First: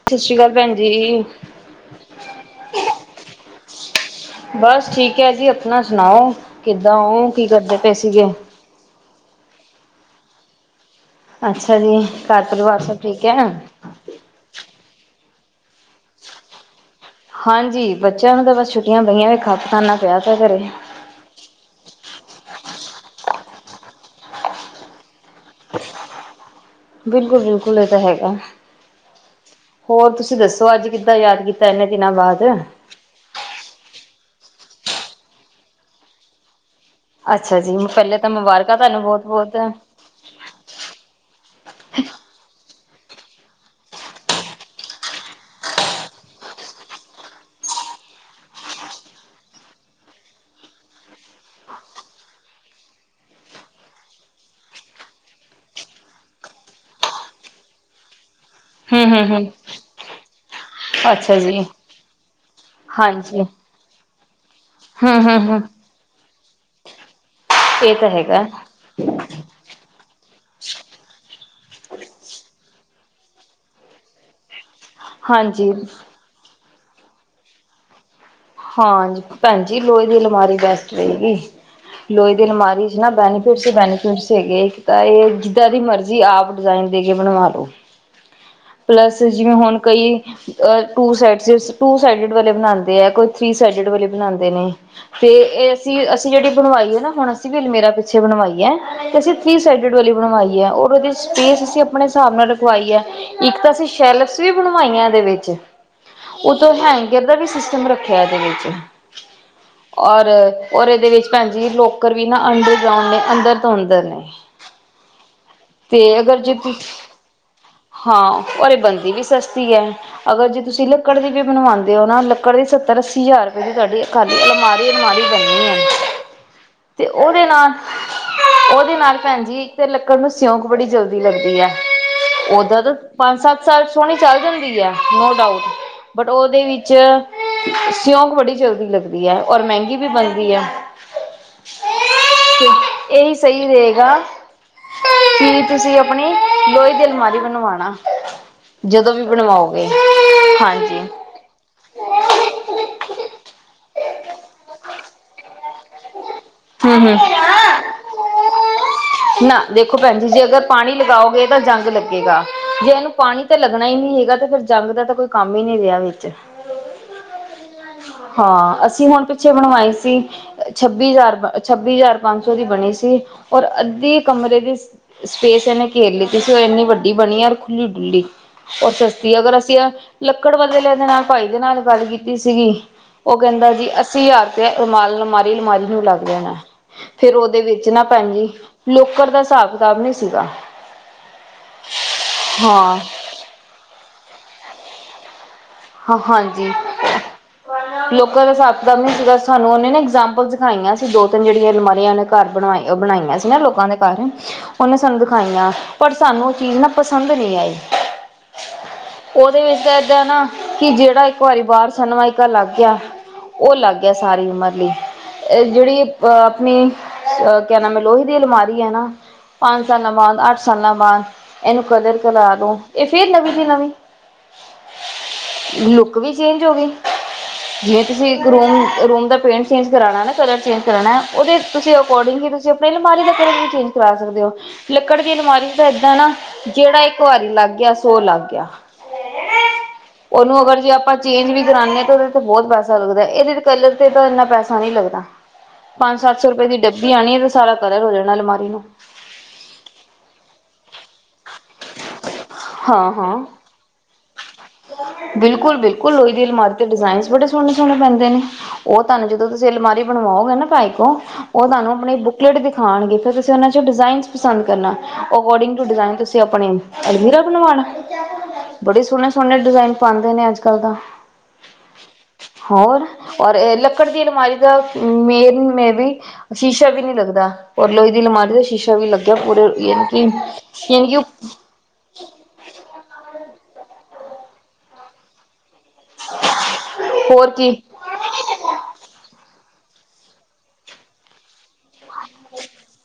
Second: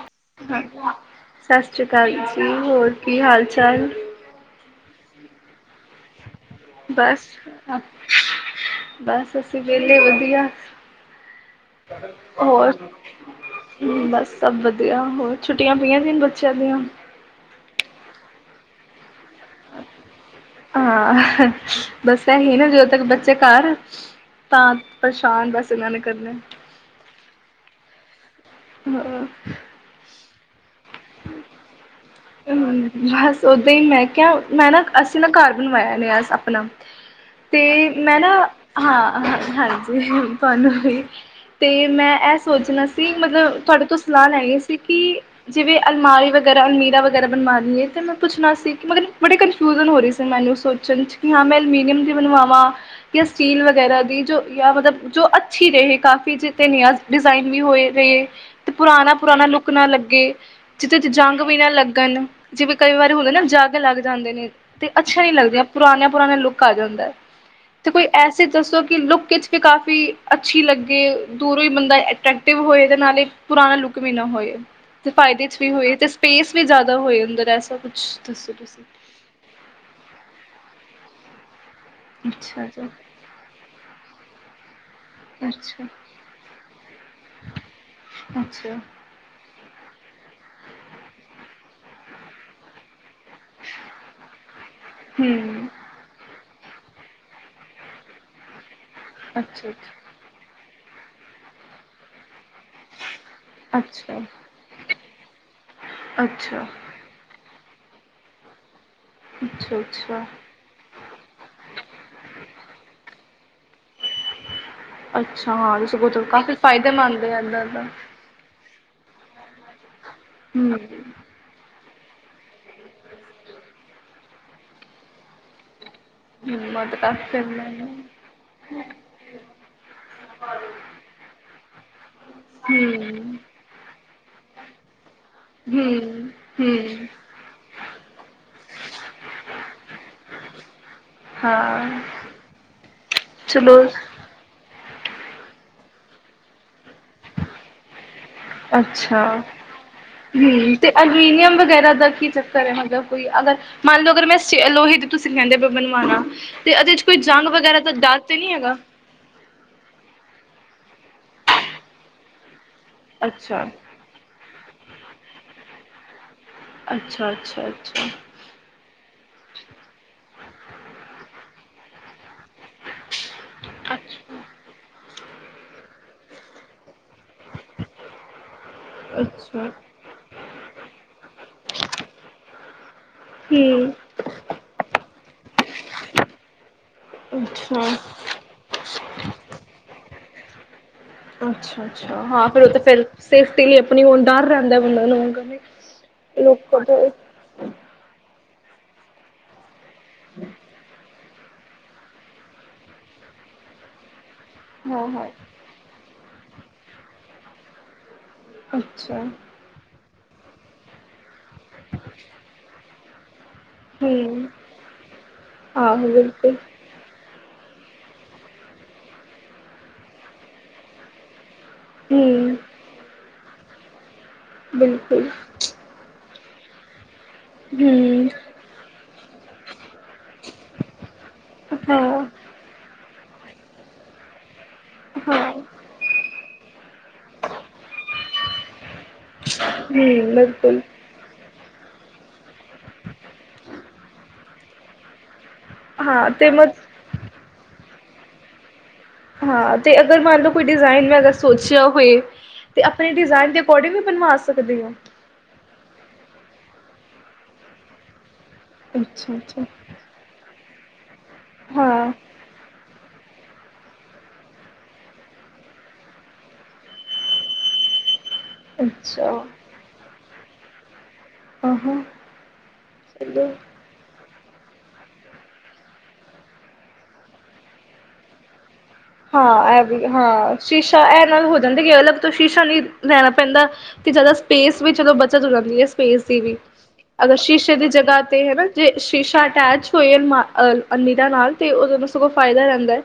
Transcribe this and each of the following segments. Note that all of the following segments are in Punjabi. ਸਤਿ ਸ਼੍ਰੀ ਅਕਾਲ ਭੈਣ ਜੀ ਸਤਿ ਸ੍ਰੀ ਅਕਾਲ ਜੀ ਹੋਰ ਕੀ ਹਾਲ ਚਾਲ ਬਸ ਠੀਕ ਹੈਜੀ ਆਪਣਾ ਸੁਣਾਓ ਕਿੱਦਾਂ ਬਸ ਉਹ ਕੀ ਕਰਦੇ ਪਏ ਸੀਗੇ ਬਸ ਅੱਸੀਂ ਵੇਹਲੇ ਵਧੀਆ ਅੱਛਾ ਜੀ ਘਰ ਹੋਰ ਪਰਿਵਾਰ ਸਭ ਠੀਕ ਹੈ ਆਹੋ ਛੁੱਟੀਆਂ ਪਈਆਂ ਸੀ ਬੱਚਿਆਂ ਦੀਆਂ ਹਾਂਜੀ ਬੱਚਿਆਂ ਨੂੰ ਤਾਂ ਬਸ ਛੁੱਟੀਆਂ ਪਈਆਂ ਖੱਪ ਖਾਨਾ ਪਿਆ ਤਾਂ ਘਰੇ ਹਾਂ ਬਸ ਇਹੀ ਨਾ ਜਦੋਂ ਤੱਕ ਬੱਚੇ ਘਰ ਤਾਂ ਪਰੇਸ਼ਾਨ ਬਸ ਇਹਨਾਂ ਨੇ ਕਰਨਾ ਬਿਲਕੁਲ ਬਿਲਕੁਲ ਇਹ ਤਾਂ ਹੈਗਾ ਹਾਂ ਤੁਸੀ ਦੱਸੋ ਅੱਜ ਕਿੱਦਾਂ ਯਾਦ ਕੀਤਾ ਇਹੇਨੇ ਹਮ ਬਸ ਓਦਾਂ ਹੀ ਮੈਂ ਕਿਹਾ ਮੈਂ ਨਾ ਅਸੀਂ ਨਾ ਘਰ ਬਣਵਾਇਆ ਨਯਾ ਆਪਣਾ ਅੱਛਾ ਤੇ ਜੀ ਪਹਿਲੇ ਮੈਂ ਤਾਂ ਨਾ ਮੁਬਾਰਕਾਂ ਹਾਂ ਤੁਹਾਨੂੰ ਬਹੁਤ ਬਹੁਤ ਹਾਂਜੀ ਤੁਆਨੂੰ ਵੀ ਤੇ ਮੈਂ ਇਹ ਸੋਚਣਾ ਸੀ ਕਿ ਮਤਲਬ ਤੁਹਾਡੇ ਤੋਂ ਸਲਾਹ ਲੈ ਗਏ ਸੀ ਕਿ ਜਿਵੇਂ ਅਲਮਾਰੀ ਵਗੈਰਾ ਅਲਮੀਰਾ ਵਗ ਰਾ ਬਣਵਾ ਲਈਏ ਤੇ ਮੈਂ ਪੁੱਛਣਾ ਸੀ, ਮਤ ਬੜੇ ਕਨਫਿਊਜ਼ਨ ਹੋ ਰਹੀ ਸੀ ਮੈਨੂੰ ਸੋਚਣ ਚ ਕਿ ਹਾਂ ਮੈਂ ਅਲੂਮੀਨੀਅਮ ਦੀ ਬਣਵਾਵਾ ਜਾਂ ਸਟੀਲ ਵਗੈਰ੍ਹਾ ਦੀ ਜੋ ਜਾਂ ਮਤਲਬ ਜੋ ਅੱਛੀ ਰਹੇ ਕਾਫੀ ਨਯਾ ਡਿਜਾਈਨ ਵੀ ਹੋਏ ਰਏ। ਤੇ ਹਮ ਹਮ ਪੁਰਾਣਾ-ਪੁਰਾਣਾ ਹਮ ਲੁੱਕ ਨਾ ਲੱਗੇ ਜਿਦ੍ਹੇ ਚ ਅੱਛਾ ਜੰਗ ਵੀ ਜੀ ਨਾ ਲੱਗੇ। ਲ ਜਿਵੇਂ ਕਈ ਵਾਰੀ ਹੁੰਦੇ ਹਾਂਜੀ ਨਾ ਜਾੱਗ ਲੱਗ ਜਾਂਦੇ ਨੇ ਤੇ ਹਮ ਅੱਛਾ ਨੀ ਹਮ ਹਮ ਲੱਗਦੀਆਂ ਪੁਰਾਣੇ ਪੁਰਾਣੇ ਲੁਕ ਕਰ ਦਿੰਦਾ। ਤੇ ਇਹ ਕੋਈ ਤਾਂ ਹੈਗਾ ਐਸੇ ਦੱਸੋ ਕਿ ਲੁੱਕ ਖਿੱਚ ਕੇ ਕਾਫ਼ੀ ਅੱਛੀ ਲੱਗੇ ਦੂਰੋਂ ਹੀ ਬੰਦਾ ਅਟਰ੍ਰੈਕਟਿਵ ਹੋਏ ਤੇ ਨਾਲੇ ਪੁਰਾਣਾ ਲੁੱਕ ਵੀ ਨਾ ਹੋਏ। ਫਾਇਦੇ ਚ ਵੀ ਹਾਂਜੀ ਹੋਏ ਤੇ ਸਪੇਸ ਵੀ ਜ਼ਿਆਦਾ ਹੋਏ ਅੰਦਰ ਐਸਾ ਕੁਛ ਦੱਸੋ ਤੁਸੀਂ। ਹਾਂ, ਭੈਣਜੀ ਲੋਹੇ ਦੀ ਅਲਮਾਰੀ ਬੈਸਟ ਰਏਗੀ। ਲੋਹੇ ਦੀ ਅੱਛਾ ਅਲਮਾਰੀ ਜੀ ਚ ਨਾ ਬੈਨੀਫਿਟਸ ਬੈਨੀਫਿਟ ਹੈਗੇ ਇੱਕ ਤਾਂ ਇਹ ਜਿਦਾਂ ਦੀ ਅੱਛਾ ਅੱਛਾ ਮਰਜੀ਼ ਆਪ ਡਿਜ਼ਾਇਨ ਦੇ ਕੇ ਬਣਵਾ ਲੋ। ਹੂੰ ਅੱਛਾ ਪਲੱਸ ਜਿਵੇਂ ਹੁਣ ਕਈ ਟੂ ਸਟ ਟੂ ਸਾਇਡਡ ਵਾਲੇ ਬਣਾਂਦੇ ਆ, ਕੋਈ ਥ੍ਰਰੀ ਸਾਈਡਡ ਵਾਲੇ ਬਣਾਂਦੇ ਨੇ ਤੇ ਹਮ ਇਹ ਅਸੀਂ ਅਸੀਂ ਜਿਹੜੀ ਬਣਵਾਈਏ ਨਾ ਹੁਣ ਅਸੀਂ ਵੀ ਅਲਮੇਰਾ ਪਿੱਛੇ ਬਣਵਾਈ ਏ ਐ। ਤੇ ਅਸੀਂ ਥਰੀ ਅੱਛਾ ਸਾਈਡਡ ਵਾਲੀ ਬਣਵਾਈ ਐ ਉਹ ਉਹਦੀ ਸਪੇਸ ਅਸੀਂ ਆਪਣੇ ਹਿਸਾਬ ਨਾਲ ਰਖਵਾਈ ਏ। ਇੱਕ ਤਾਂ ਅਸੀਂ ਅੱਛਾ ਸ਼ੈਲਫਸ ਵੀ ਬਣਵਾਈਆਂ ਇਹਦੇ ਵਿੱਚ ਅੱਛਾ ਉਥੋਂ ਹੈਂਗਰ ਦਾ ਵੀ ਸਿਸ ਟਮ ਰੱਖਿਆ ਏਦੇ ਵਿੱਚ। ਅੱਛਾ ਅੱਛਾ ਔਰ ਔਰ ਇਹਦੇ ਵਿੱਚ ਭੈਣ ਜੀ ਲੋਕਰ ਵੀ ਨਾ ਅੰਡਰਗਰਾਉਂਡ ਨੇ ਅੰਦਰ ਧੋਂਦਰ ਨੇ ਅੱਛਾ ਹਾਂ ਗੋ ਤੇ ਅਗਰ ਜੇ ਕਾਫ਼ੀ ਤੁ ਫਾਇਦੇਮੰਦ ਆ ਇਏਦਾਂ ਦਾ ਹਾਂ ਔਰ ਬਣਦੀ ਇਹ ਵੀ ਸਸਤੀ ਐ। ਅਗਰ ਜੇ ਹੂੰ ਤੁਸੀਂ ਲੱਕੜ ਦੀ ਵੀ ਬਣਵਾਂਦ ਤੇ ਉਹਨਾ ਲੱਕੜ ਦੀ ਸੱਤਰ ਅੱਸੀ ਹਜ਼ਾਰ ਰੁਪਏ ਦੀ ਤੁਆਡੀ ਖਾਲੀ ਅਲਮਾਰੀ ਅਲਮਾਰੀ ਬਨਣੀ ਐ। ਹੂੰ ਤੇ ਕਾਫੀ ਉਹਦੇ ਨਾਲ ਹੂੰ ਉਹਦੇ ਨਾਲ ਭੈਣ ਜੀ ਇੱਕ ਤੇ ਲੱਕੜ ਨੂੰ ਸਿਉਂਕ ਬੜੀ ਜਲਦੀ ਲੱਗਦੀ ਐ, ਓਦਾਂ ਤਾਂ ਹੂੰ ਪੰਜ-ਸੱਤ ਸਾਲ ਸੋਹਣੀ ਚੱਲ ਜਾਂਦੀ ਐ, ਨੋ ਡਾਊਟ ਬਟ ਉਹਦੇ ਵਿੱਚ ਹੂੰ ਸਿਯਉਂਕ ਬੜੀ ਜਲਦੀ ਲੱਗਦੀ ਐ ਔਰ ਮਹਿੰਗੀ ਵੀ ਬਣਦੀ ਐ ਹਾਂ [unintelligible] ਤੇ ਇਹੀ ਸਹੀ ਚਲੋ ਰਹੇਗਾ ਕੀ ਤੁਸੀਂ ਆਪਣੀ ਲੋਹੇ ਦਿ ਲਮਾਰੀ ਬਣਵਾਣਾ। ਜਦੋਂ ਅੱਛਾ, ਵੀ ਬਣਵਾਓਗੇ ਹਮਤੇ ਹਾਂਜੀ ਅਲੂਨੀਅਮ ਵਗੈਰਾ ਦਾ ਕੀ ਚੱਕਰ ਹੈ ਮਤਲ ਕੋਈ ਅਗਰ ਮੰਨ ਲਓ ਅਗਰ ਮੈਂ ਲੋਹੇ ਤੁਸੀਖਹਦੇ ਬਣਵਾਣਾ ਤੇ ਇਹਦੇ ਚ ਕੋਈ ਹੂੰ-ਹੂੰ, ਜੰਗ ਵਗੈਰਾ ਦਾ ਡਰ ਤੇ ਨਹੀਂ ਹੈਗਾ ਨਾ ਦੇਖੋ ਭੈਣ ਜੀ ਜੇ ਅਗਰ ਪਾਣੀ ਲਗਾਓਗੇ ਤਾਂ ਜੰਗ ਲੱਗੇਗਾ। ਜੇ ਇਹਨੂੰ ਪਾਣੀ ਤਾਂ ਅੱਛਾ ਲੱਗਣਾ ਹੀ ਨਹੀਂ ਹੈਗਾ ਤੇ ਫਿਰ ਜੰਗ ਦਾ ਤਾਂ ਕੋਈ ਕੰਮ ਹੀ ਨਹੀਂ ਰਿਹਾ ਵਿਚ ਹਾਂ ਅਸੀਂ ਹੁਣ ਅੱਛਾ-ਅੱਛਾ-ਅੱਛਾ, ਪਿੱਛੇ ਬਣਵਾਏ ਸੀ, ਛੱਬੀ ਹਜ਼ਾਰ ਛੱਬੀ ਹਜਾਰ ਪੰਜ ਸੌ ਦੀ ਬਣੇ ਸੀ, ਔਰ ਅੱਧੀ ਕਮਰੇ ਦੀ ਸਪੇਸ ਇਹਨੇ ਘੇਰ ਲੇਤੀ ਸੀ, ਉਹ ਇੰਨੀ ਵੱਡੀ ਬਣੀ ਯਾਰ ਖੁੱਲੀ-ਡੁੱਲੀ, ਉਹ ਸਸਤੀ ਅਗਰ ਅੱਛਾ ਅਸੀਂ ਲੱਕੜ ਬਦਲਿਆਂ ਦੇ ਨਾਲ ਭਾਈ ਦੇ ਨਾਲ ਗੱਲ ਕੀਤੀ ਸੀਗੀ। ਉਹ ਕਹਿੰਦਾ ਜੀ ਹੂੰ ਅੱਸੀ ਹਜ਼ਾਰ ਰੁਪਏ ਅਰਾਮ ਮਾਰੀ ਅਲਮਾਰੀ ਨੂੰ ਣਾ [unintelligible] ਫੇਰ ਉਹਦੇ ਅੱਛਾ ਵਿੱਚ ਨਾ ਭੈਣਜੀ ਲੋਕਰ ਦਾ ਹਿਸਾਬ ਕਿਤਾਬ ਨਹੀਂ ਸੀਗਾ। ਅੱਛਾ-ਅੱਛਾ, ਹਾਂ ਫਿਰ ਉਹ ਤਾਂ ਫਿਰ ਸੇਫਟੀ ਲਈ ਆਪਣੀ ਉਹ ਡਰ ਰਹਿੰਦਾ। ਉਹਨਾਂ ਨੂੰ ਹਾਂ, ਹਾਂਜੀ ਲੋਕਾਂ ਤੋਂ ਲੋਕ ਘਰੇ [unintelligible] ਸਾਨੂੰ ਔਨੇ ਨਾ। ਇਗਜ਼ਾਮਪਲ ਦਿਖਾਈਆਂ ਸੀ? ਅਸੀਂ ਦੋ ਤਿੰਨ ਜਿਹੜੀਆਂ ਅਲਮਾਰੀਆਂ ਨੇ ਘਰ ਬਣਾਈਆਂ ਸੀ ਨਾ ਲੋਕਾਂ ਦੇ ਘਰ, ਉਹਨੇ ਹਾਂ ਸਾਨੂੰ ਹਾਂ ਦਿਖਾਈਆਂ ਪਰ ਸਾਨੂੰ, ਏਨਾ ਪਸੰਦ ਨੀ ਆਈ। ਅੱਛਾ, ਠੀਕ ਐ ਨਾ, ਕਿ, ਜਿਹੜਾ। ਭਾਰੀ ਬਾਹਰ ਸਨਮਾਈਕਾ ਲੱਗ ਗਿਆ, ਉਹ ਲੱਗ ਗਿਆ ਹੂੰ ਸਾਰੀ ਉਮਰ ਲਈ ਜਿਹੜੀ ਆਹੋ ਬਿਲਕੁਲ ਆਪਣੀ ਕਹਿਣਾ ਮੈਂ ਲੋਹੇ ਅਲਮਾਰੀ ਹੈ ਨਾ, ਪੰਜ ਸਾਲਾਂ ਬਾਅਦ ਅੱਠ ਸਾਲਾਂ ਬਾਅਦ। ਇਹਨੂੰ ਕਲਰ ਕਰਾ ਹੂੰ ਦੋ ਇਹ ਫੇਰ ਨਵੀਂ, ਦੀ ਨਵੀਂ, ਬਿਲਕੁਲ, ਲੁੱਕ ਵੀ ਚੇਂਜ ਹੋ ਗਈ। ਜਿਵੇਂ ਹੂੰ ਤੁਸੀਂ ਰੂਮ-ਰੂਮ ਦਾ ਪੇਂਟ ਚੇਂਜ ਕਰਾਣਾ ਨਾ ਕਲਰ ਚੇਂਜ ਕਰਾਣਾ ਉਹਦੇ ਤੁਸੀਂ ਹਾਂ ਅਕੋਰਡਿੰਗ ਹੀ ਤੁਸੀਂ ਆਪਣੇ ਬਾਰੀ ਦਾ ਕਲਰ ਚੇਂਜ ਕਰਵਾ ਸਕਦੇ ਆ। ਲੱਕੜ ਦੀ ਅਲਮਾਰੀ ਤਾਂ ਏਦਾਂ ਨਾ ਜਿਹੜਾ ਇੱਕ ਵਾਰੀ ਲੱਗ ਗਿਆ ਸੋ ਲੱਗ ਗਿਆ। ਉਹਨੂੰ ਅਗਰ ਜੇ ਆਪਾਂ ਚੇਂਜ ਵੀ ਕਰਾਨੇ ਤੇ ਉਹਦੇ ਤੇ ਬਹੁਤ ਪੈਸਾ ਲੱਗਦਾ ਇਹਦੇ ਕਲਰ ਤੇ ਤਾਂ ਇੰਨਾ ਪੈਸਾ ਨਹੀਂ ਲੱਗਦਾ। ਪੰਜ ਹਾਂ ਸੱਤ ਸੌ ਤੇ ਮ ਰੁਪਏ ਦੀ ਡੱਬੀ ਆਉਣੀ ਹੈ ਤੇ ਸਾਰਾ ਕਲਰ ਹੋ ਜਾਣਾ ਅਲਮਾਰੀ ਨੂੰ। ਹਾਂ ਤੇ ਅਗਰ ਮੰਨ ਲਓ ਕੋਈ ਡਿਜ਼ਾਇਨ ਅਗਰ ਸੋਚਿਆ ਹੋਏ ਤੇ ਆਪਣੇ ਹਾਂ ਹਾਂ ਡਿਜ਼ਾਇਨ ਦੇ ਅਕੋਰਡਿੰਗ ਵੀ ਬਣਵਾ ਸਕਦੇ ਹੋ ਬਿਲਕੁਲ ਬਿਲਕੁਲ ਲੋਹੇ ਦੀ ਅਲਮਾਰੀ ਤੇ ਡਿਜ਼ਾਇਨ ਬੜੇ ਸਹਣੇ ਸੋਹਣੇ ਬਣਦੇ ਨੇ। ਉਹ ਤੁਹਾਨੂੰ ਅੱਛਾ ਜਦੋਂ ਅੱਛਾ ਤੁਸੀਂ ਅਲਮਾਰੀ ਬਣਵਾਓਗੇ ਨਾ [inaudible] ਉਹ ਤੁਹਾਨੂੰ ਹਾਂ ਆਪਣੇ ਬੁੱਕਲੇਟ ਦਿਖਾਉਣਗੇ। ਅਤੇ ਤੁਸੀਂ ਉਹਨਾਂ 'ਚ ਡਿਜ਼ਾਇਨ ਪਸੰਦ ਕਰਨਾ ਅਕੋਡਿੰਗ ਟੂ ਡਿਜ਼ਾਇਨ ਤੁਸੀਂ ਆਪਣਾ ਅਲਮਿਰਾ ਬਣਵਾਉਣਾ। ਬੜੇ ਸੋਹਣੇ ਅੱਛਾ ਸੋਹਣੇ ਡਿਜ਼ਾਇਨ ਪਾਉਂਦੇ ਅੱਜ ਅੱਜ ਕੱਲ ਤਾ। ਹਾਂ ਹਾਂ ਹੋਰ ਚਲੋ ਔਰ ਲੱਕੜ ਦੀ ਅਲਮਾਰੀ ਮੇਨ ਮੈ ਵੀ ਸ਼ੀਸ਼ਾ ਵੀ ਨੀ ਲੱਗਦਾ ਔਰ ਲੋਹੇ ਦੀ ਅਲਮਾਰੀ ਦਾ ਸ਼ੀਸ਼ਾ ਵੀ ਲੱਗਿਆ ਪੂਰੇ ਹਾਂ ਇਹ ਯਾਨੀ ਵੀ ਹਾਂ ਕਿ ਸ਼ੀਸ਼ਾ ਯਾਨੀ ਇਹ ਨਾਲ ਕਿ ਹੋ ਜਾਂਦਾ ਅਲੱਗ ਤੋਂ ਸ਼ੀਸ਼ਾ ਨਹੀਂ ਲੈਣਾ ਪੈਂਦਾ। ਅਤੇ ਜ਼ਿਆਦਾ ਸਪੇਸ ਵੀ ਚਲੋ ਬੱਚਤ ਹੋ ਜਾਂਦੀ ਹੈ। ਸਪੇਸ ਦੀ ਵੀ ਅਗਰ ਹੋਰ ਸ਼ੀਸ਼ੇ ਕੀ ਦੀ ਜਗ੍ਹਾ ਤੇ ਹੈ ਨਾ ਜੇ ਸ਼ੀਸ਼ਾ ਅਟੈਚ [unintelligible] ਅਲਮਿਰਾ ਨਾਲ ਓਹ ਫਾਇਦਾ ਰਹਿੰਦਾ।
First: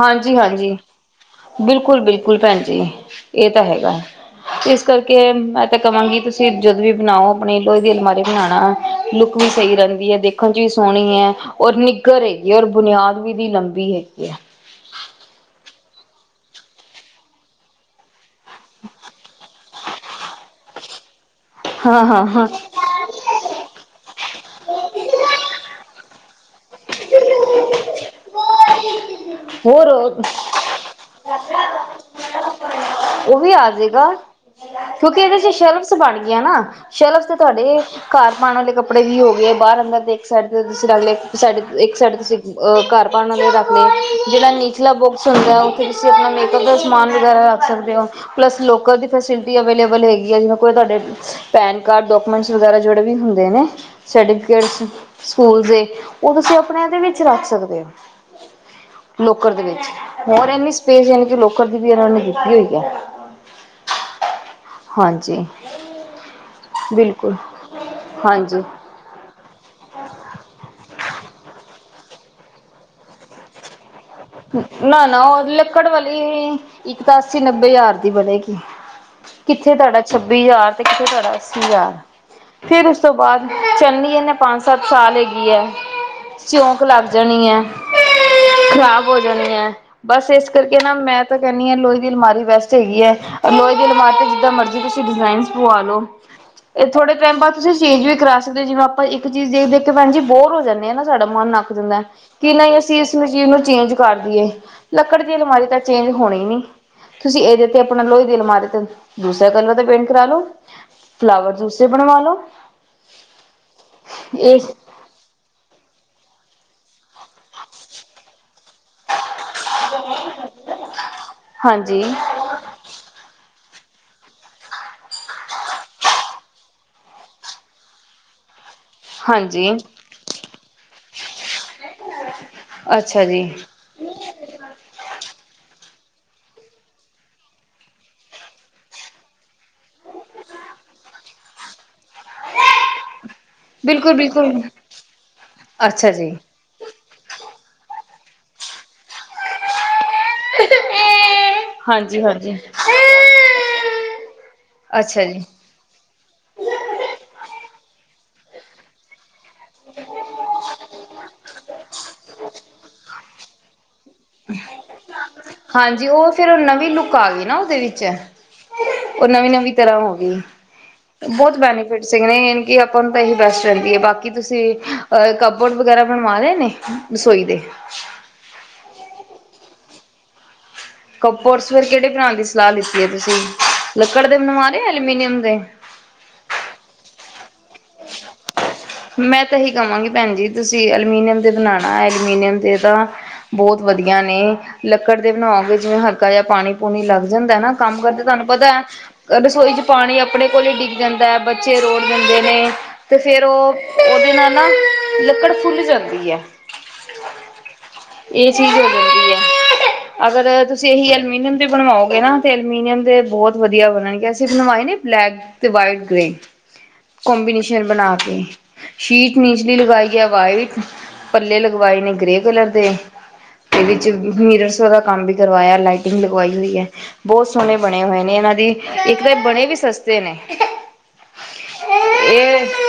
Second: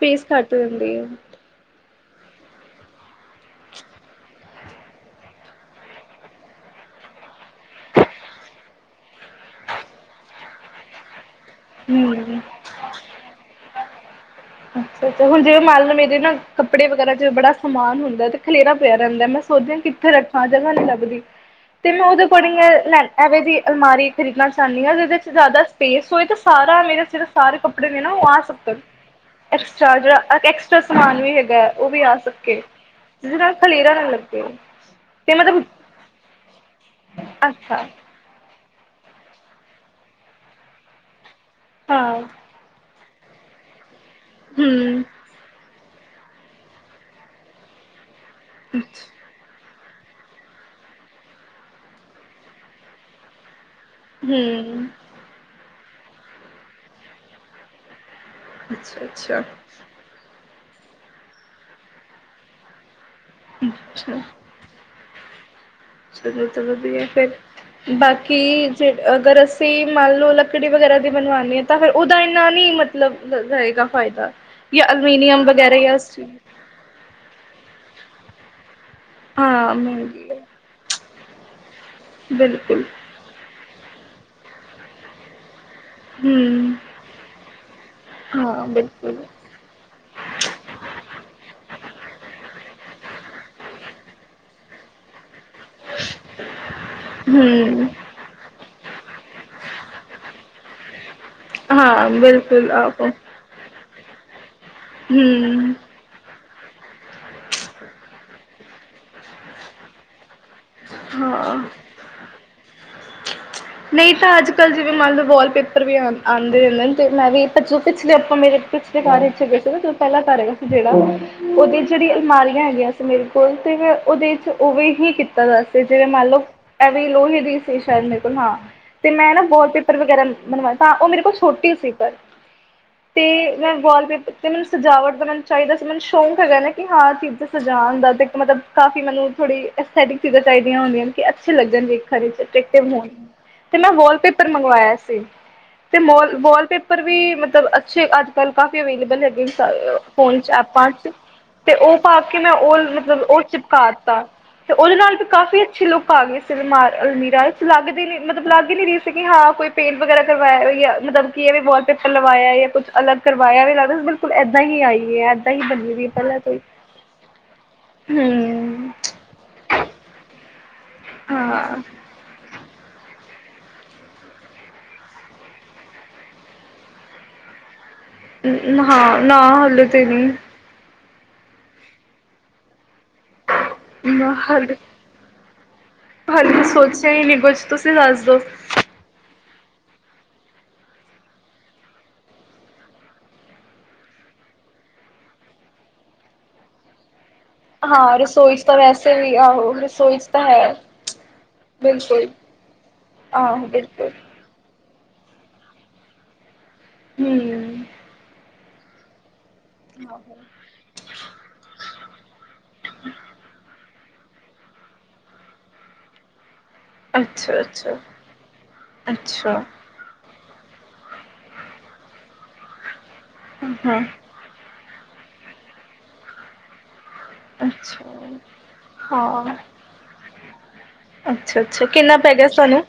ਹਾਂਜੀ ਘੱਟ ਹਾਂਜੀ ਜਾਂਦੀ ਆ। ਬਿਲਕੁਲ ਬਿਲਕੁਲ ਭੈਣ ਜੀ ਇਹ ਤਾਂ ਹੈਗਾ ਇਸ ਕਰਕੇ ਮੈਂ ਤਾਂ ਕਵਾਂਗੀ ਤੁਸੀਂ ਜਦੋਂ ਵੀ ਬਣਾਓ ਆਪਣੇ ਲੋਹੇ ਦੀ ਅਲਮਾਰੀ ਬਣਾਉਣਾ ਲੁੱਕ ਵੀ ਸਹੀ ਰਹਿੰਦੀ ਹੈ ਦੇਖਣ ਚ ਵੀ ਸੋਹਣੀ ਹੈ। ਔਰ ਨਿੱਗਰ ਹੈਗੀ ਔਰ ਬੁਨਿਆਦ ਵੀ ਦੀ ਲੰਬੀ ਹੈਗੀ ਹੈ ਅੱਛਾ ਅੱਛਾ ਹੁਣ ਜਿਵੇਂ ਮਨਲੋ ਮੇ ਨਾ ਕੱਪੜੇ ਵਗੈਰਾ ਚ ਬੜਾ ਸਮਾਨ ਹੁੰਦਾ ਤੇ ਖਲੇਰਾ ਪਿਆ ਰਹਿੰਦਾ ਮੈਂ ਸੋਚਿਆ ਕਿੱਥੇ ਰੱਖਾਂ ਜਗ੍ਹਾ ਨੀ ਲੱਗਦੀ [unintelligible] ਹਾਂ ਹਾਂ ਹਾਂ ਦੀ ਅਲਮਾਰੀ ਖਰੀਦਣਾ ਚਾਹੁੰਦੀ ਹਾਂ ਜਿਦੇ ਚ ਜ਼ਿਆਦਾ ਸਪੇਸ ਹੋਏ ਤੇ ਸਾਰਾ ਮੇਰੇ ਜਿਹੜੇ ਸਾਰੇ ਕੱਪੜੇ ਨੇ ਨਾ ਉਹ ਆ ਸਕਣ। ਹੋਰ ਐਕਸਟ੍ਰਾ, ਜਿਹੜਾ ਐਕਸਟਰਾ ਸਮਾਨ ਵੀ ਹੈਗਾ ਉਹ ਵੀ ਆ ਸਕੇ, ਜਿਹਦੇ ਉਹ ਵੀ ਨਾਲ ਆ ਖਲੇਰਾ ਨਾ ਜਾਏਗਾ ਲੱਗੇ। ਕਿਉਂਕਿ ਤੇ ਇਹਦੇ ਇਹਨਾਂ ਚ ਦਾ, ਸ਼ੈਲਫਸ ਬਣ ਗਈਆਂ ਨਾ ਸ਼ੈਲਫ ਤੇ ਤੁਹਾਡੇ ਅੱਛਾ। ਘਰ ਪਾਉਣ ਵਾਲੇ ਕੱਪੜੇ ਵੀ ਹੋ ਗਏ ਆ ਬਾਹਰ ਅੰਦਰ ਤੇ ਦੇਖ ਸਕਦੇ ਹੋ ਤੁਸੀਂ ਅਗਲੇ ਸਾਡੇ ਇੱਕ ਹਾਂ ਸਾਈਡ ਤੇ ਉਹ ਘਰ ਪਾਉਣ ਵਾਲੇ ਵੀ ਰੱਖਦੇ। ਜਿਹੜਾ ਨੀਚਲਾ ਹੂੰ, ਬੋਕਸ ਹੁੰਦਾ ਫੇਰ ਤਾਂ ਮੇਕਅਪ ਦਾ ਸਮਾਨ ਵਗੈਰਾ ਰੱਖ ਸਕਦੇ ਹੋ। ਪਲੱਸ ਲੋਕਲ ਦੀ ਫੈਸਿਲਿਟੀ ਅਵੇਲੇ ਵਲ ਹੋਏਗੀ ਜਿਕੂੰ ਕੋਈ ਤੁਹਾਡੇ ਪੈਨ ਕਾਰਡ ਡੋਕੂਮੈਂਟ ਵੈਗਰਾ ਜਿਹੜੇ ਵੀ ਹੁੰਦੇ ਨੇ ਹੂੰ ਸਰਟੀਫਿਕੇਟ ਸਕੂਲ ਦੇ ਉਦੋਂ ਤੁਸੀਂ ਆਪਣੇ ਆਦੇ ਵਿੱਚ ਰੱਖ ਸਕਦੇ ਹੋ। ਅੱਛਾ ਅੱਛਾ। ਲੋਕਰ ਦੇ ਵਿੱਚ ਹੋਰ ਇੰਨੀ ਸਪੇਸ ਹੈ ਨੀ ਲੋਕਰ ਦੀ ਵੀ ਇਹਨੀ‌ ਦਿੱਤੀ ਹੋਈ ਐ। ਅੱਛਾ। ਜੀ। ਚਲੋ ਵਧੀਆ ਫਿਰ ਹਾਂਜੀ ਬਾਕੀ ਜੇ ਅਗਰ ਅਸੀਂ ਮੰਨ ਲਓ ਲੱਕੜੀ ਵਗੈਰਾ ਦੀ ਬਣਵਾਣੇ ਤਾਂ ਫਿਰ ਉਹਦਾ ਇੰਨਾ ਨਈ ਨਹੀਂ ਮਤਲਬ ਰਏਗਾ। ਨਾ ਨਾਂ ਉ ਲੱਕੜ ਵਾਲੀ ਸਟੀਲ ਇੱਕ ਤਾਂ ਅੱਸੀ-ਨੱਬੇ ਹਜ਼ਾਰ ਦੀ ਬਣੇਗੀ। ਕਿੱਥੇ ਹਾਂ ਤਾਡਾ ਮਹਿੰਗੀ ਹੈ ਛੱਬੀ ਹਜ਼ਾਰ ਤੇ ਕਿੱਥੇ ਤੁਆ ਅੱਸੀ ਹਜ਼ਾਰ। ਬਿਲਕੁਲ ਫਿਰ ਉਸ ਤੋਂ ਬਾਅਦ [unintelligible] ਕਹਿੰਦੀ ਇਹਨੇ ਪੰਜ-ਸੱਤ ਸਾਲ ਹੈਗੀ ਏ। ਹਮ ਸਿਊਂਕ ਲੱਗ ਜਾਣੀ ਐ, ਹਾਂ ਖਰਾਬ ਹੋ ਬਿਲਕੁਲ ਜਾਣੀ ਐ, ਬਸ ਇਸ ਕਰਕੇ ਨਾ ਮੈਂ ਤਾਂ ਕਹਿੰਦੀ ਆਂ, ਲੋਹੇ ਦੀ ਅਲਮਾਰੀ ਵੈਸਟ ਸਹੀ ਐ, ਲੋਹੇ ਦੀ ਅਲਮਾਰ ਤੇ ਚ ਜਿੱਦਾਂ ਮਰਜ਼ੀ ਤੁਸੀਂ ਡਿਜ਼ਾਇਨ ਪਵਾ ਲੋ। ਇਹ ਥੋੜੇ ਟਾਈਮ ਬਾਅਦ ਤੁਸੀਂ ਹਮ ਚੇਂਜ ਵੀ ਕਰਾ ਸਕਦੇ ਜਿਵੇਂ ਆਪ ਪਰ ਇੱਕ ਚੀਜ਼ ਦੇਖ ਦੇਖ ਕੇ ਭੈਣ ਜੀ ਬੋਰ ਹੋ ਜਾਂਣੇ ਆਂ ਨਾਂ। ਸਾਡਾ ਮਨ ਅੱਕ ਜਾਂਦਾ ਹਾਂ ਕਿ ਬਿਲਕੁਲ ਨਈਂ ਅਸੀਂ ਆਹੋ ਇਸ ਚੀਜ਼ ਨੂੰ ਚੇਂਜ ਕਰਦੀਏ। ਲੱਕੜ ਦੀ ਅਲਮਾਰੀ ਹਮ ਤਾਂ ਚੇਂਜ ਹੋਣੀ ਨੀਂ। ਤੁਸੀਂ ਇਹਦੇ ਤੇ ਆਪਣਾ ਲੋਹੇ ਅਲਮਾਰੀ ਦੂਸਰੇ ਕਲਰ ਦਾ ਪੇਂਟ ਕਰਾ ਲਓ। ਫਲਾਵਰ ਹਾਂ ਦੂਸਰੇ ਬਣਵਾ ਲੋ ਨਹੀਂ ਤਾਂ ਅੱਜ ਇਹ ਕੱਲ੍ਹ ਜਿਵੇਂ ਮੰਨ ਲਓ ਵਾਲਪੇਪਰ ਵੀ ਆਉਦੇਂ ਆ ਆਦੇ ਵੀ ਚੂਪ ਚ ਆਪ ਮੇਰੇ ਪਿਛਲੇ ਕਾਰੇ ਵਿੱਚ ਪਹਿਲਾ ਕਰ ਹੈਗਾ ਸੀ, ਜਿਹੜਾ ਉਹਦੀ ਹਾਂਜੀ ਜਿਹੜੀ ਅਲਮਾਰੀਆਂ ਹੈਗੀਆਂ ਸੀ। ਤੇ ਮੈਂ ਉਹਦੇ ਚ ਉਵੇਂ ਹੀ ਕੀਤਾ ਦਾ ਸੀ, ਜਿਵੇਂ ਮੰਨਲਓ ਐਵੇ ਲੋਹੇ ਦੀ ਸੀ ਸ਼ਾਇਦ। ਸੁਣਨਾ 'ਤੇ ਮੈਂ ਨਾ ਵਾਲ ਹਾਂਜੀ ਪੇਪਰ ਵਗੈਰਾ ਬਣਵਾਇਆ, ਤਾਂ ਉਹ ਮੇਰੇ ਕੋਲ ਛੋਟੀ ਸੀ, ਪਰ ਤੇ ਅੱਛਾ ਜੀ ਮੈਂ ਵਾਲ ਪੇਪਰ ਤੇ ਮੈਨੂੰ ਸਜਾਵਟ ਦਾ ਮੈਨੂੰ ਚਾਹੀਦਾ ਸੀ। ਮੈਨੂੰ ਸ਼ੌਂਕ ਹੈਗਾ ਨਾ ਕਿ ਹਾਂ ਚੀਜ਼ਾਂ ਸਜਾਉਣ ਦਾ ਤਾਂ ਇੱਕ ਮਤਲਬ ਕਾਫੀ ਮੈਨੂੰ ਥੋੜ੍ਹੀ ਅਥੈਟਿਕ ਚੀਜ਼ਾਂ ਚਾਹੀਦੀਆਂ ਹੁੰਦੀਆਂ ਨੇ ਕਿ ਅੱਛੇ ਲੱਗਣਗੇ ਖੜੇ ਹੋਣ ਤੇ ਮੈਂ ਬਿਲਕੁਲ ਵਾਲਪੇਪਰ ਬਿਲਕੁਲ ਮੰਗਵਾਇਆ ਸੀ, ਤੇ ਅੱਛਾ ਜੀ ਵਾਲਪੇਪਰ ਪਰ ਵੀ ਮਤਲਬ ਅੱਛੇ, ਅੱਜ ਕੱਲ ਕਾਫੀ ਅਵੇਲੇਬਲ ਹੈਗੇ। ਫੋਨ 'ਚ ਐਪਾਂ 'ਚ ਤੇ ਉਹ ਪਾ ਹਾਂਜੀ ਕੇ ਮੈਂ ਹਾਂਜੀ ਉਹ ਮਤਲਬ ਉਹ ਚਿਪਕਾ ਦਿੱਤਾ, ਤੇ ਉਹਦੇ ਨਾਲ ਵੀ ਅੱਛਾ ਜੀ ਕਾਫੀ ਅੱਛੀ ਲੁਕ ਆ ਗਏ ਸੀਮਾਰ ਅਲਮੀਰਾ ਚ' ਲੱਗੇ ਨੀ ਮਤਲਬ ਲੱਗ ਹੀ ਨੀ ਰਹੀ ਸੀ ਹਾਂ। ਕੋਈ ਪੇਂਟ ਵਗੈਰਾ ਕਰਵਾਇਆ ਹੋ, ਜਾਂ ਮਤਲਬ ਕੀ ਵੀ ਬੋਲ ਪੇਪਰ ਲਵਾਇਆ, ਜਾਂ ਕੁੱਛ ਅਲਗ ਕਰਵਾ, ਮਾਇਆ ਵੀ ਲੱਗ ਦਾ ਬਿਲਕੁਲ ਏਦਾਂ ਹੀ ਆਈ ਹੈ ਏਦਾਂ ਹੀ ਬਣੀ ਦੀ ਹਾਂਜੀ ਉਹ ਪਹਿਲਾਂ ਤੋਂ ਫੇਰ ਹੀ ਨਵੀਂ ਲੁੱਕ ਆ ਗਈ, ਨਾ ਉਹਦੇ ਵਿੱਚ ਹਮ ਉਹ ਨਵੀਂ- ਨਵੀਂ ਤਰ੍ਹਾਂ ਹੋ ਗਈ। ਬਹੁਤ ਹਾਂ ਬੈਨੀਫਿਟ ਸੀ ਗੇ ਨੇ ਕਿ ਆਪਾਂ ਨੂੰ ਤਾਂ ਇਹੀ ਬੈਸਟ ਰਹਿੰਦੀ ਹੈ, ਬਾਕੀ ਤੁਸੀਂ ਅਹ ਕੱਪ ਬੋਰਡ ਵਗੈਰਾ ਬਣਵਾ ਲਏ ਨੇ ਰਸੋਈ ਦੇ, ਨਾ ਹਾਂ ਨਾ ਹੱਲ ਤੇ ਨਹੀਂ, ਕੱਪ ਬੋਟਸ ਕਿਹੜੇ ਬਣਾਉਣ ਦੀ ਸਲਾਹ ਲਿੱਤੀ। 'ਤੇ ਤੁਸੀਂ ਲੱਕੜ ਦੇ ਬਣਵਾ ਹਾਲੇ ਰਹੇ ਹੋ, ਜਾਂ ਐਲੂਮੀਨੀਅਮ ਦੇ ਹਾਲੇ ਤਾਂ ਸੋਚਿਆ ਹੀ ਨਹੀਂ ਕੁਛ ਤੁਸੀਂ ਦੱਸ ਦਿਉ? ਮੈਂ ਤਾਂ ਇਹੀ ਕਵਾਂਗੀ, ਭੈਣ ਜੀ ਤੁਸੀਂ ਐਲੂਮੀਨੀਅਮ ਦੇ ਬਣਾਉਣਾ ਐਲੂਮੀਨੀਅਮ ਦੇ ਤਾਂ ਬਹੁਤ ਵਧੀਆ ਨੇ ਲੱਕੜ ਦੇ ਬਣਾਓਗੇ ਜਿਵੇਂ ਹਲਕਾ ਜਿਹਾ ਪਾਣੀ ਪੂਣੀ ਲੱਗ, ਜਾਂਦਾ ਨਾ ਕੰਮ ਹਾਂ ਕਰਦੇ ਤੁਹਾਨੂੰ ਰਸੋਈ ਚ ਪਤਾ ਤਾਂ ਹੈ, ਵੈਸੇ ਵੀ ਆਹੋ ਰਸੋਈ ਚ ਪਾਣੀ ਤਾਂ ਆਪਣੇ ਕੋਲ ਹੈ ਹੀ ਡਿੱਗ ਜਾਂਦਾ ਹੈ, ਬੱਚੇ ਰੋੜ ਬਿਲਕੁਲ ਜਾਂਦੇ ਨੇ ਤੇ ਫੇਰ ਆਹੋ ਉਹ ਬਿਲਕੁਲ ਉਹਦੇ ਨਾਲ ਨਾ। ਨਾ ਲੱਕੜ ਫੁੱਲ ਜਾਂਦੀ ਹੈ। ਹਮ ਇਹ ਚੀਜ਼ ਹੋ ਜਾਂਦੀ। ਆਹੋ ਅਗਰ ਤੁਸੀਂ ਇਹੀ ਐਲੂਮੀਨੀਅਮ ਦੇ ਬਣਵਾਓਗੇਂ ਨਾ ਤੇ ਐਲੂਮੀਨੀਅਮ ਦੇ ਬਹੁਤ ਵਧੀਆ, ਵਧੀਆ ਬਣਨਗੇ ਅਸੀਂ ਬਣਵਾਏ ਨੇ ਬਲੈਕ ਤੇ ਵਾਈਟ ਗ੍ਰੇ, ਅੱਛਾ ਕਬੀਨੇਸ਼ਨ ਅੱਛਾ ਬਣਾ ਕੇ ਸ਼ੀਕ ਅੱਛਾ ਨਿਚਲੀ ਲਗਾਈ। ਵਾਈਟ ਪੱਲੇ ਲਗਵਾਏ ਨੇ ਗ੍ਰੇ ਕਲਰ ਦੇ, ਤੇ ਵੀ ਹਾਂ ਚੰਗੀ, ਮੇਰਾ ਸਾਰਾ ਕੰਮ ਵੀ ਕਰਵਾਇਆ ਲਾਈਟਿੰਗ ਲਗਵਾਈ ਹੋਈ ਐ। ਬਹੁਤ ਸੋਹਣੇ ਬਣੇ ਹੋਏ ਨੇ, ਅੱਛਾ ਇਹਨਾਂ ਦੀ ਇੱਕ ਤਾਂ ਹਾਂ ਬਣੇ ਵੀ ਸਸਤੇ ਨੇ, ਅੱਛਾ ਅੱਛਾ ਕਿੰਨਾ ਪੈ ਗਿਆ ਇਹ ਸਾਨੂੰ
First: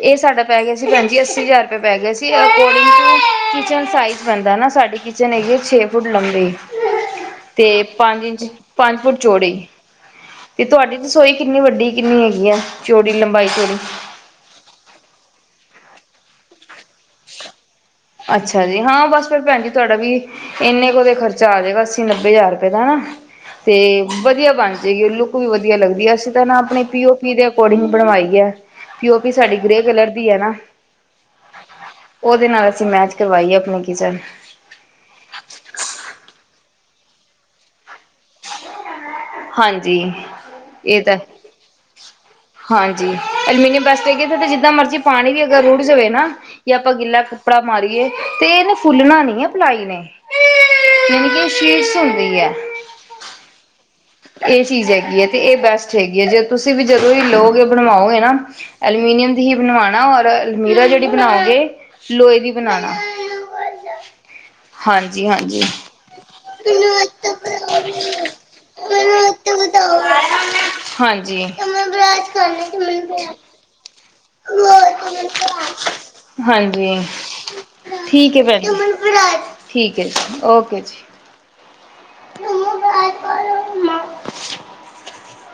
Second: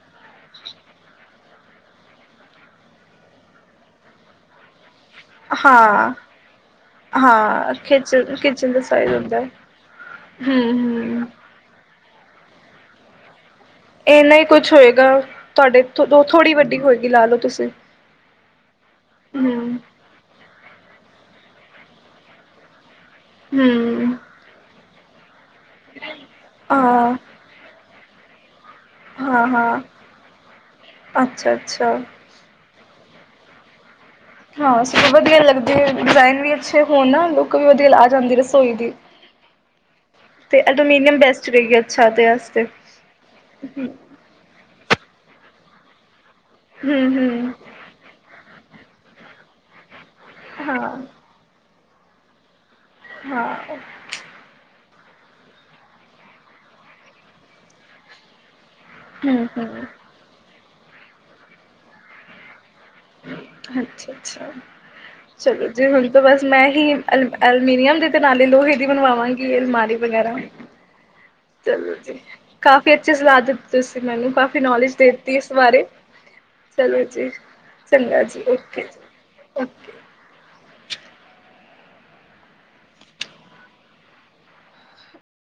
ਇਹ ਸਾਡਾ ਪੈ ਗਿਆ ਸੀ, ਭੈਣਜੀ ਅ ਅੱਸੀ ਹਜ਼ਾਰ ਰੁਪਏ ਪੈ ਗਏ ਸੀ, ਅਕੋਰਡਿੰਗ ਟੂ ਕਿਚਨ ਸਾਈਜ਼ ਪੈਂਦਾ ਨਾ, ਸਾਡੀ ਕਿ ਚਨ ਹੈਗੀ ਆ, ਛੇ ਫੁੱਟ ਹਾਂ ਲੰਬੇ ਤੇ ਹਾਂ ਪੰਜ ਕਿਚਨ ਇੰਚ ਕਿਚਨ ਦਾ ਪੰਜ ਸਾਈਜ਼ ਫੁੱਟ ਹੁੰਦਾ ਹਮ ਚੌੜੀ ਤੇ, ਤੁਹਾਡੀ ਹਮ ਰਸੋਈ ਕਿੰਨੀ ਵੱਡੀ ਕਿੰਨੀ ਹੈਗੀ? ਆ ਚੋੜੀ ਲੰਬਾਈ ਚੋੜੀ ਇਹਨਾ ਹੀ ਕੁਛ ਹੋਏਗਾ, ਤੁਹਾਡੇ ਤੋਂ ਥੋੜ੍ਹੀ ਵੱਡੀ ਹੋਏਗੀ ਲਾ ਲਓ ਤੁਸੀਂ। ਅੱਛਾ ਜੀ, ਹਾਂ ਬਸ ਫਿਰ ਭੈਣਜੀ ਹਮ ਤੁਹਾਡਾ ਵੀ ਇੰਨੇ ਕੁ ਦਾ ਖਰਚਾ ਆ ਜਾਏਗਾ, ਅੱਸੀ ਨੱਬੇ ਹਜ਼ਾਰ ਰੁਪਏ ਦਾ ਹਨਾ। ਤੇ ਹਮ ਵਧੀਆ ਬਣ ਜਾਏਗੀ, ਉਹ ਲੁ ਵੀ ਵਧੀਆ ਲੱਗਦੀ ਹੈ ਅਸੀਂ ਤਾਂ ਨਾ ਆਪਣੇ ਪੀ ਓ ਹਾਂ ਪੀ ਦੇ ਅਕੋਡਿੰਗ ਬਣਵਾਈ। ਐ, ਪੀ ਉ ਪੀ ਹਾਂ ਸਾਡੀ ਹਾਂ ਗ੍ਰੇ ਕਲਰ ਦੀ ਐ ਨਾ, ਅੱਛਾ ਅੱਛਾ ਉਹਦੇ ਨਾਲ ਅਸੀ ਮੈਚ ਕਰਵਾਈਏ ਆਪਣੇ ਕਿਚਨ। ਹਾਂ ਸਗੋਂ ਵਧੀਆ ਲੱਗਦੇ ਡਿਜ਼ਾਇਨ ਵੀ ਅੱਛੇ ਹੋਣ ਲੁੱਕ ਵੀ ਵਧੀਆ ਆ ਜਾਂਦੀ ਰਸੋਈ ਦੀ। ਹਾਂਜੀ ਤੇ ਇਹ ਤਾਂ ਅਲੂਮੀਨੀਅਮ ਬੈਸਟ ਰਹੇਗੀ ਅੱਛਾ ਤੇ ਆਸਤੇ। ਹਾਂਜੀ, ਅਲਮੀਨੀਅਮ ਬਸਟ ਰਿਹਾ ਗੀ, ਇਥੇ ਤੇ ਜਿੱਦਾਂ ਮਰਜੀ ਪਾਣੀ ਵੀ ਰੂੜ ਜਵੇ ਨਾ ਜਾਂ ਆਪਾਂ ਗਿੱਲਾ ਹੂੰ-ਹੂੰ, ਕੱਪੜਾ ਮਾਰੀਏ ਤੇ ਇਹਨ ਫੁੱਲਣਾ ਨੀ ਆ ਪਲਾਈ ਨੇ। ਜਾਨੀ ਕਿ ਸ਼ਸ਼ [unintelligible] ਹੋਗੀ ਐ। ਹਾਂ, ਇਹ ਚੀਜ਼ ਹੈਗੀ ਹੈ ਤੇ ਇਹ ਬੈਸਟ ਹੈਗੀ ਹੈ, ਜੇ ਤੁਸੀਂ ਵੀ ਜਦੋਂ ਹੀ ਲਓਗੇ ਬਣਵਾਓਗੇ ਨਾ ਐਲੂਮੀਨੀਅਮ ਦੀ ਹੀ ਹੂੰ-ਹੂੰ। ਬਣਵਾਣਾ ਔਰ ਅਲਮੀਰਾ ਜਿਹੜੀ ਬਣਾਓਗੇ ਲੋਹੇ ਦੀ ਬਣਾਉਣਾ ਅੱਛਾ-ਅੱਛਾ ਹਾਂਜੀ ਹਾਂਜੀ ਚਲੋ ਜੀ, ਹੁਣ ਤਾਂ ਬਸ ਮੈਂ ਹੀ ਅਲਮੀ ਅਲਮੀਨੀਅਮ ਤੇ ਨਾਲੇ ਲੋਹੇ ਬਣਵਾਵਾਂਗੀ ਅਲਮਾਰੀ ਵਗੈਰਾ ਹਾਂਜੀ ਚਲੋ ਜੀ, ਕਾਫ਼ੀ ਅੱਛੀ ਸਲਾਹ ਦਿੱਤੀ ਤੁਸੀਂ। ਕਾਫੀ ਨੌਲੇਜ ਦੇਤੀ ਇਸ ਬਾਰੇ, ਹਾਂਜੀ ਚਲੋ ਜੀ। ਚੰਗਾ ਠੀਕ ਹੈ ਜੀ ਭੈਣਜੀ ਓਕੇ ਜੀ ਓਕੇ। ਠੀਕ ਹੈ ਜੀ ਓਕੇ ਜੀ। ਨ [unintelligible]